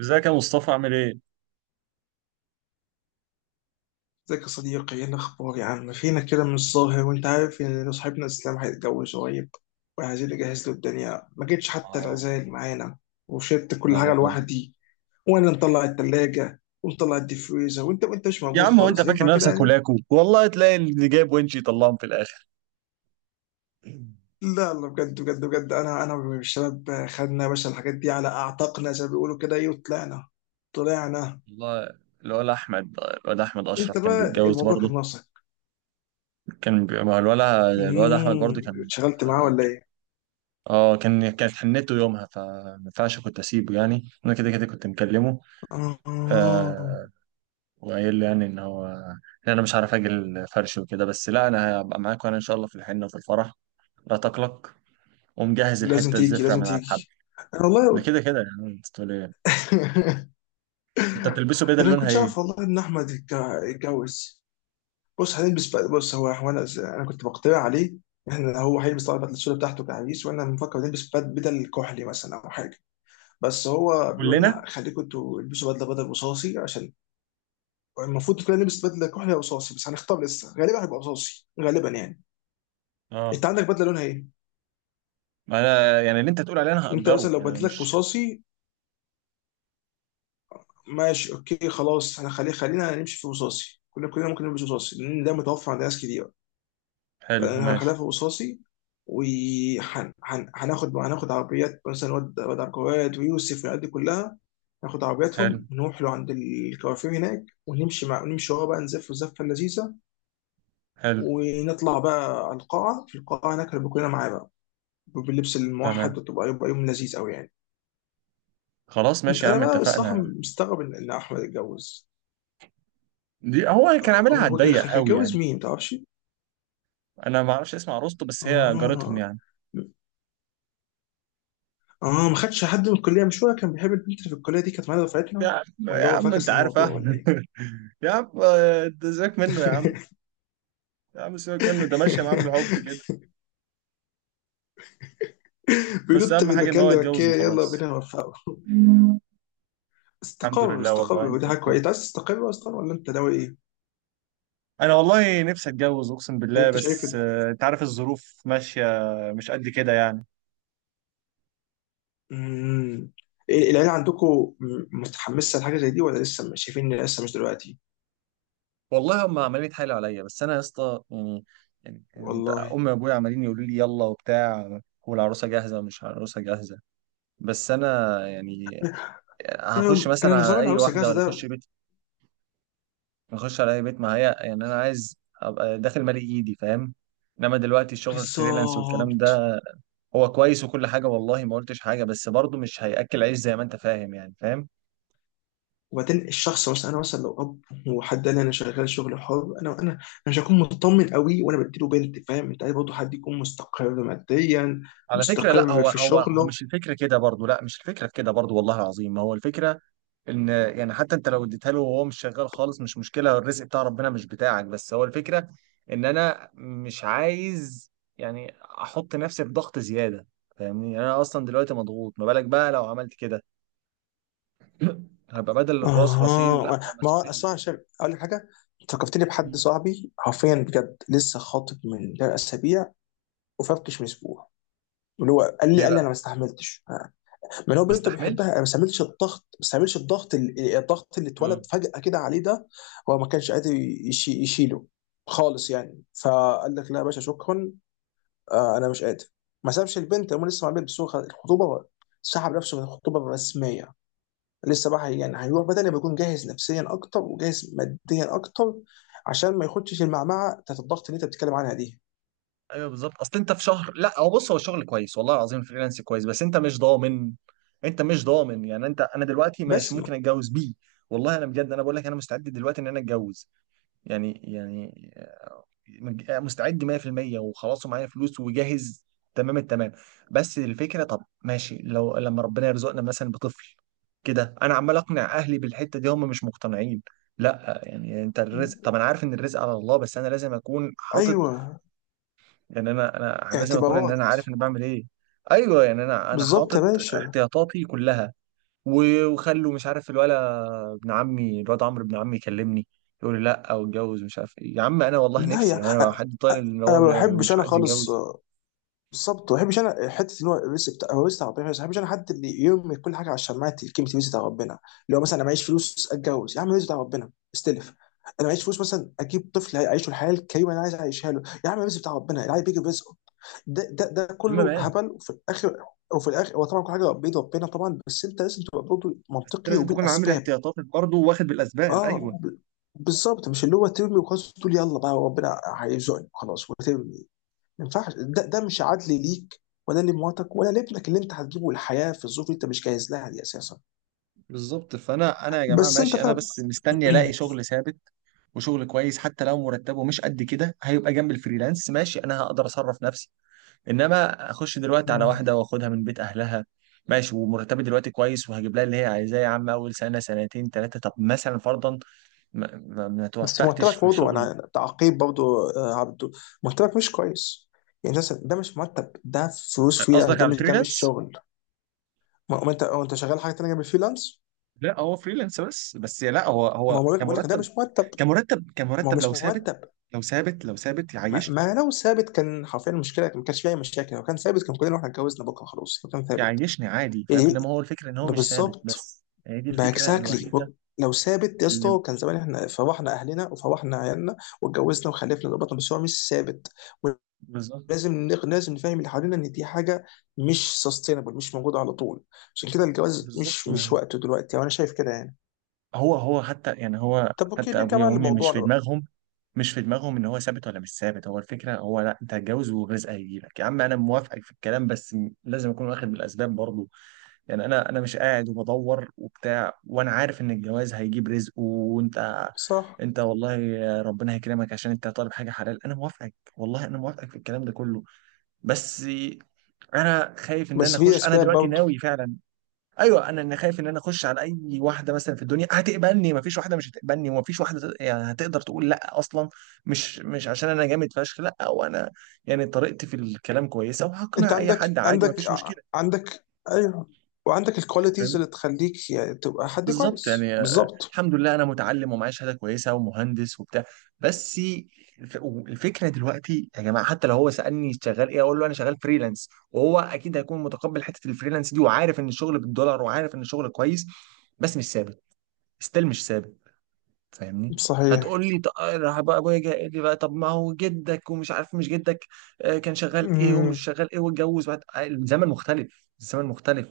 ازيك يا مصطفى عامل ايه؟ ازيك يا صديقي، ايه الاخبار يا عم؟ فينك كده من الظاهر؟ وانت عارف ان صاحبنا اسلام هيتجوز قريب، وعايزين نجهز له الدنيا. ما جيتش حتى اه. العزاية اللي معانا وشلت كل لا حاجه والله. لوحدي، وانا مطلع التلاجة ومطلع الديفريزر وانت مش يا موجود عم هو انت خالص. فاكر ينفع كده نفسك يعني؟ ولاكو والله تلاقي اللي جايب ونشي يطلعهم في الاخر. لا لا، بجد، انا والشباب خدنا يا باشا الحاجات دي على اعتقنا زي ما بيقولوا كده، ايه، وطلعنا طلعنا. والله. الواد احمد انت اشرف كان بقى بيتجوز الموضوع برضه. كان ناقصك. ما هو الواد احمد برضه كان. اتشغلت معاه ولا ايه؟ اه كان كانت حنته يومها، فما ينفعش كنت اسيبه، يعني انا كده كده كنت مكلمه. آه. آه. وقايل له يعني ان انا مش عارف اجي الفرش وكده، بس لا، انا هبقى معاك وانا ان شاء الله في الحنه وفي الفرح. لا تقلق. ومجهز لازم الحته تيجي، الزفره لازم من على الحب. تيجي. انا ده والله كده كده، يعني انت تقول ايه. انت بتلبسه بدل انا ما لونها كنتش ايه؟ اعرف والله ان احمد يتجوز. بص هنلبس بقى، بص، هو انا كنت بقترح عليه. احنا هو هيلبس طبعا البدله السوداء بتاعته كعريس، وانا بنفكر نلبس بدل كحلي مثلا او حاجه. بس هو بيقول كلنا. لا خليكم انتوا البسوا بدله، بدل رصاصي، عشان المفروض كلنا نلبس بدله كحلي او رصاصي. بس هنختار لسه، غالبا هيبقى رصاصي غالبا يعني. اه انت عندك بدله لونها ايه؟ ما انا يعني اللي انت تقول عليه انا انت هأجره، مثلا لو يعني انا بدلتك مش. رصاصي، ماشي اوكي خلاص، احنا خلينا نمشي في رصاصي، كلنا ممكن نمشي في رصاصي لان ده متوفر عند ناس كتير. حلو فانا ماشي. هخليها في رصاصي. وهناخد عربيات مثلا، واد عقارات ويوسف والعيال دي كلها، ناخد حلو. عربياتهم نروح له عند الكوافير هناك، ونمشي مع نمشي ورا بقى، نزف الزفه اللذيذه. حلو. ونطلع بقى على القاعه، في القاعه هناك هنبقى كلنا معاه بقى باللبس الموحد، تمام. يبقى يوم لذيذ قوي يعني. خلاص انت ماشي يا انا عم بقى الصراحه اتفقنا. مستغرب ان احمد اتجوز. دي هو كان أه، عاملها هو على هو الضيق قوي يعني. هيتجوز مين ما تعرفش؟ انا ما اعرفش اسم عروسته بس هي جارتهم اه يعني. اه، ما خدش حد من الكليه؟ مش هو كان بيحب البنت اللي في الكليه دي؟ كانت معانا يا دفعتنا، عم يا ولا هو عم انت فاكس عارف الموضوع ولا احمد ايه؟ يا عم آه، ده سيبك منه يا عم. يا عم سيبك منه، ده ماشيه معاه بالحب كده. بس بينط اهم من حاجه ان مكان هو يتجوز لمكان. يلا وخلاص. بينا نوفقه. الحمد استقر لله استقر، والله انت. ودي حاجه كويسه. انت عايز تستقر اصلا ولا انت ناوي ايه؟ انا والله نفسي اتجوز اقسم يعني بالله، انت شايف. بس آه، انت عارف الظروف ماشيه مش قد كده يعني. امم العيله عندكم متحمسه لحاجه زي دي، ولا لسه شايفين ان لسه مش دلوقتي؟ والله هم عمالين يتحايلوا عليا بس انا يا اسطى يعني. يعني انت والله. امي وابويا عمالين يقولوا لي يلا وبتاع، والعروسه جاهزه ومش عروسه جاهزه. بس انا يعني هخش انا مثلا نظام على اي العروسه واحده جاهزه ولا اخش ده بيت. اخش على اي بيت، ما هي يعني انا عايز ابقى داخل مالي ايدي فاهم. انما دلوقتي الشغل الفريلانس والكلام بالظبط. ده هو كويس وكل حاجه، والله ما قلتش حاجه، بس برضه مش هياكل عيش زي ما انت فاهم يعني فاهم. وبعدين الشخص، مثلا انا مثلا لو اب، وحد قال لي انا شغال شغل حر، انا مش هكون مطمن قوي وانا بديله بنت. فاهم؟ انت عايز برضه حد يكون مستقر ماديا، على فكرة لا، مستقر هو في هو هو شغله. مش الفكرة كده برضو، لا مش الفكرة في كده برضو، والله العظيم ما هو الفكرة ان يعني حتى انت لو اديتها له وهو مش شغال خالص مش مشكلة، الرزق بتاع ربنا مش بتاعك، بس هو الفكرة ان انا مش عايز يعني احط نفسي في ضغط زيادة. فاهمني؟ يعني انا اصلا دلوقتي مضغوط، ما بالك بقى لو عملت كده؟ هبقى بدل الراس راسين لا اها، ما هو مسؤولية. اصلا عشان اقول لك حاجه، فكرتني بحد مم. صاحبي حرفيا بجد، لسه خاطب من ده اسابيع وفركش من اسبوع. اللي هو قال لي ليه قال لي انا بقى؟ ما استحملتش. من هو ما بنته استحملش. بيحبها، ما استعملش الضغط، ما استعملش الضغط، الضغط اللي اتولد فجأة كده عليه ده هو ما كانش قادر يشيله خالص يعني. فقال لك لا يا باشا، شكرا، آه انا مش قادر. ما سابش البنت، هم لسه مع البنت، بس هو الخطوبة، سحب نفسه من الخطوبة الرسمية. لسه بقى يعني هيروح بدني بيكون جاهز نفسيا اكتر وجاهز ماديا اكتر، عشان ما يخدش المعمعة بتاعت الضغط اللي انت بتتكلم عنها دي. ايوه بالظبط، اصل انت في شهر، لا هو بص هو الشغل كويس والله العظيم، فريلانس كويس بس انت مش ضامن. انت مش ضامن، يعني انت انا دلوقتي ماشي بس ممكن اتجوز بيه. والله انا بجد انا بقول لك انا مستعد دلوقتي ان انا اتجوز. يعني مستعد 100% وخلاص، ومعايا فلوس وجاهز تمام التمام. بس الفكره، طب ماشي لو لما ربنا يرزقنا مثلا بطفل كده، انا عمال اقنع اهلي بالحته دي هم مش مقتنعين. لا يعني انت الرزق، طب انا عارف ان الرزق على الله، بس انا لازم اكون حاطط، ايوه، يعني انا لازم اكون ان انا اعتبارات، عارف انا بعمل ايه. ايوه يعني انا بالظبط يا حاطط باشا. احتياطاتي كلها. و- وخلوا مش عارف الولا، ابن عمي الواد عمرو ابن عمي يكلمني يقول لي لا واتجوز مش عارف ايه. يا عم انا والله لا نفسي، يا يعني انا أ- حد طالع ان هو انا ما بحبش مش انا عايز خالص. يتجوز؟ آه، بالظبط، ما بحبش انا حته ان هو الرزق بتاع هو رزق بتاع ربنا، بس ما بحبش انا حد اللي يرمي كل حاجه على الشماعات كلمه رزق بتاع ربنا. اللي هو مثلا انا معيش فلوس، اتجوز يا عم، رزق بتاع ربنا، استلف. انا معيش فلوس مثلا، اجيب طفل يعيشه الحياه الكريمه اللي انا عايز اعيشها له، يا عم رزق بتاع ربنا، العيال بيجي برزقه. ده المهم كله بقى. هبل. وفي الاخر وفي الاخر هو طبعا كل حاجه بيد ربنا طبعا، بس انت لازم تبقى برضه بس منطقي لازم تكون عامل وبالاسباب. احتياطاتك برضه واخد بالاسباب، ايوه اه ب- بالظبط، مش اللي هو ترمي وخلاص تقول يلا بقى ربنا هيرزقني خلاص وترمي. ما ينفعش ده، ده مش عدل ليك ولا لمراتك ولا لابنك اللي انت هتجيبه الحياه في الظروف اللي انت مش جاهز لها دي اساسا. بالظبط. فانا يا جماعه بس انت ماشي، انا فعلا بس مستني الاقي شغل ثابت وشغل كويس حتى لو مرتبه مش قد كده، هيبقى جنب الفريلانس ماشي انا هقدر اصرف نفسي. انما اخش دلوقتي على مم. واحده واخدها من بيت اهلها ماشي، ومرتبي دلوقتي كويس وهجيب لها اللي هي عايزاه، يا عم اول سنه سنتين ثلاثه طب مثلا فرضا ما بس توفقتش مرتبك في برضه، شغل؟ انا تعقيب برضه، آه، عبده مرتبك مش كويس. يعني مثلا ده مش مرتب ده، فلوس فريلانس قصدك ده على مش، ده مش الفريلانس. شغل. ما انت ما انت شغال حاجه تانيه جنب الفريلانس. لا هو فريلانس بس لا هو ما هو بقول لك ده كمرتب، مش مرتب. كمرتب ما هو كمرتب لو مش ثابت، مرتب. لو ثابت لو ثابت يعيشني. ما لو ثابت كان حرفيا المشكله ما كانش فيها اي مشاكل، لو كان ثابت كان كلنا احنا اتجوزنا بكره خلاص، لو كان ثابت يعيشني عادي فاهم، يعني. انما هو الفكره ان هو مش ثابت، بالظبط، بس هي دي الفكره باكزاكتلي، الوحيده لو ثابت يا اللي. اسطى كان زمان احنا فرحنا اهلنا وفرحنا عيالنا واتجوزنا وخلفنا وربطنا، بس هو مش ثابت. بالظبط. ولازم لازم نفهم اللي حوالينا ان دي حاجه مش سستينبل، مش موجوده على طول. عشان كده الجواز بالظبط مش، مش وقته دلوقتي، وانا شايف كده يعني. هو حتى يعني هو طب اوكي حتى نرجع ابويا بقى وامي مش في لموضوعنا بقى. دماغهم. مش في دماغهم ان هو ثابت ولا مش ثابت. هو الفكره هو لا انت هتجوز والرزق هيجيلك يا عم، انا موافقك في الكلام بس لازم اكون واخد بالاسباب برضو، يعني انا مش قاعد وبدور وبتاع وانا عارف ان الجواز هيجيب رزق. صح، انت والله ربنا هيكرمك عشان انت طالب حاجه حلال، انا موافقك والله انا موافقك في الكلام ده كله. بس انا خايف ان انا بس في اخش انا اسباب دلوقتي برضه. ناوي فعلا. ايوه انا خايف ان انا اخش على اي واحده مثلا في الدنيا هتقبلني، مفيش واحده مش هتقبلني ومفيش واحده يعني هتقدر تقول لا اصلا، مش عشان انا جامد فشخ لا، وانا يعني طريقتي في الكلام كويسه انت وهقنع اي حد عندك عادي عندك مفيش ع- مشكله. عندك ايوه، وعندك الكواليتيز فاهم. اللي تخليك يعني تبقى حد بالظبط كويس يعني آه، بالظبط. الحمد لله انا متعلم ومعايا شهاده كويسه ومهندس وبتاع. بس الف- الفكره دلوقتي يا جماعه، حتى لو هو سالني شغال ايه اقول له انا شغال فريلانس، وهو اكيد هيكون متقبل حته الفريلانس دي وعارف ان الشغل بالدولار وعارف ان الشغل كويس، بس مش ثابت. ستيل مش ثابت. فاهمني. صحيح. هتقول لي راح بقى ابويا جاي قال لي بقى، طب ما هو جدك ومش عارف مش جدك آه، كان شغال ايه ومش امم شغال ايه واتجوز بعد آه، الزمن مختلف. الزمن مختلف.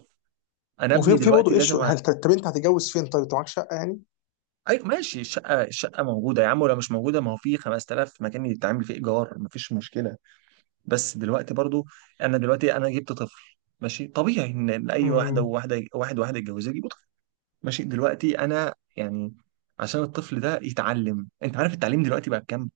انا وفي ابني في برضه دلوقتي لازم ايشو أ... هل طب انت هتتجوز فين؟ طيب انت معاك شقه يعني؟ ايوه ماشي، الشقه الشقه موجوده يا عم، ولو مش موجوده ما هو في 5000 مكان يتعمل فيه ايجار مفيش مشكله. بس دلوقتي برضو انا دلوقتي انا جبت طفل، ماشي طبيعي ان إن اي واحده امم وواحده واحد واحده يتجوزها يجيبوا طفل، ماشي دلوقتي انا يعني عشان الطفل ده يتعلم، انت عارف التعليم دلوقتي بقى بكام؟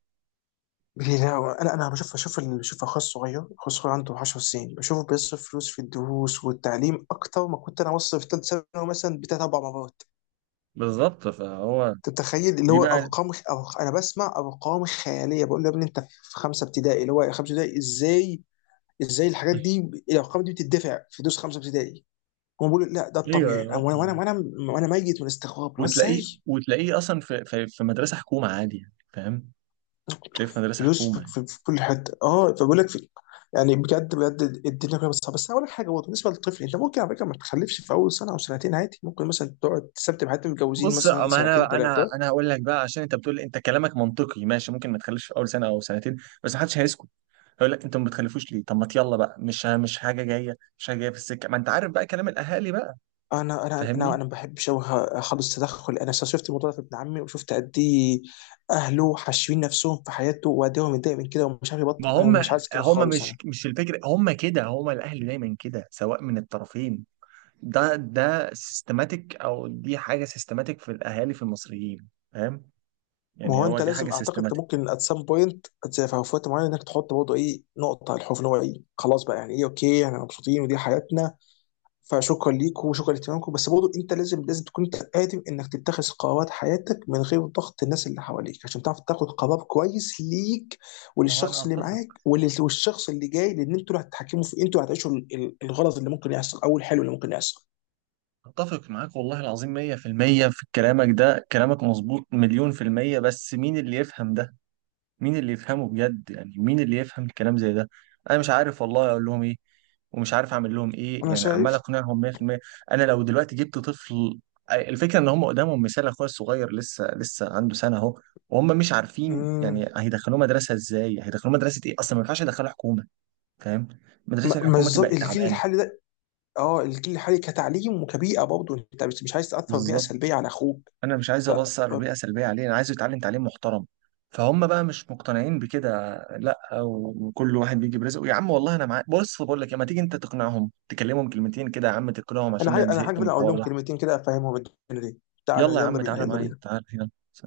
لا، انا بشوف، بشوف بشوف اخويا الصغير، اخويا الصغير عنده 10 سنين، بشوفه بيصرف فلوس في الدروس والتعليم اكتر ما كنت انا بصرف في ثالث ثانوي مثلا بتاع اربع مرات. بالظبط فهو. انت متخيل؟ اللي دي هو بقى. ارقام انا بسمع ارقام خياليه، بقول له يا ابني انت في خمسه ابتدائي، اللي هو خمسه ابتدائي ازاي؟ ازاي الحاجات دي، الارقام دي بتدفع في دروس خمسه ابتدائي؟ هم بيقولوا لا، ده الطبيعي. ايوه وانا ميت من الاستغراب، هو وتلاقيه، ازاي؟ وتلاقيه اصلا في مدرسه حكومه عادي يعني فاهم، تلاقيه في مدرسه فلوس حكومه يعني. في كل حته، اه، فبقول لك في، يعني بجد بجد الدنيا كلها بتصعب. بس أنا اقول لك حاجه برضه بالنسبه للطفل، انت ممكن على فكره ما تخلفش في اول سنه او سنتين عادي، ممكن مثلا تقعد تثبت بحياتهم متجوزين بص مثلا ما سنتين انا انا ثلاثه. انا هقول لك بقى، عشان انت بتقول انت كلامك منطقي ماشي ممكن ما تخليش في اول سنه او سنتين، بس محدش هيسكت. هيقول لك انتوا ما بتخلفوش ليه، طب ما يلا بقى مش حاجه جايه مش حاجه جايه في السكه، ما انت عارف بقى كلام الاهالي بقى. انا انا انا فاهمني. انا ما بحبش أوي اخلص تدخل. انا شفت الموضوع ده في ابن عمي، وشفت قد ايه اهله حاشرين نفسهم في حياته، وقد ايه هو متضايق من كده ومش عارف ما يبطل. انا هم مش عايز كده هم خالص مش انا. مش الفكره، هم الاهل دايما كده سواء من الطرفين، ده سيستماتيك او دي حاجه سيستماتيك في الاهالي في المصريين فاهم، ما يعني هو هو انت دي حاجه لازم اعتقد انت سيستماتيك. ممكن ات سام بوينت في وقت معين انك تحط برضه ايه نقطه على الحروف، اللي هو ايه، خلاص بقى يعني، ايه، اوكي احنا مبسوطين ودي حياتنا، فشكرا ليكم وشكرا لاهتمامكم. بس برضه انت لازم، لازم تكون انت قادر انك تتخذ قرارات حياتك من غير ضغط الناس اللي حواليك، عشان تعرف تاخد قرار كويس ليك ما هو انا وللشخص اللي معاك اتفق، والشخص اللي جاي، لان انتوا اللي هتتحكموا في، انتوا اللي هتعيشوا الغلط اللي ممكن يحصل او الحلو اللي ممكن يحصل. اتفق معاك والله العظيم 100% في المية، في كلامك ده كلامك مظبوط مليون في المية، بس مين اللي يفهم ده؟ مين اللي يفهمه بجد يعني؟ مين اللي يفهم الكلام زي ده؟ انا مش عارف والله اقول لهم ايه ومش عارف اعمل لهم ايه، انا يعني عمال شايف. اقنعهم 100%. انا لو دلوقتي جبت طفل، الفكره ان هم قدامهم مثال اخويا الصغير لسه لسه عنده سنه اهو، وهم مش عارفين مم، يعني هيدخلوه مدرسه ازاي، هيدخلوه مدرسه ايه؟ اصلا ما ينفعش يدخلوه حكومه، فاهم. ما مدرسه ما الحكومه الز- كده بقت الجيل تعبانه. الحالي ده، اه الجيل الحالي كتعليم وكبيئه، برضه انت مش، مش عايز تاثر بيئه بالظبط، سلبيه على اخوك. انا مش عايز فانا ابصر بيئه سلبيه عليه، انا عايزه يتعلم تعليم محترم. فهم بقى مش مقتنعين بكده، لا وكل واحد بيجي برزقه يا عم، والله انا معاك. بص بقول لك إيه، ما تيجي انت تقنعهم تكلمهم كلمتين كده يا عم، تقنعهم عشان انا انا زهقت من حاجه اقول الحوار لهم ده. كلمتين كده، افهمهم الدنيا دي. تعالى يلا يا يلا عم بينا، تعالى يلا معايا، بينا. تعالى، يلا سلام.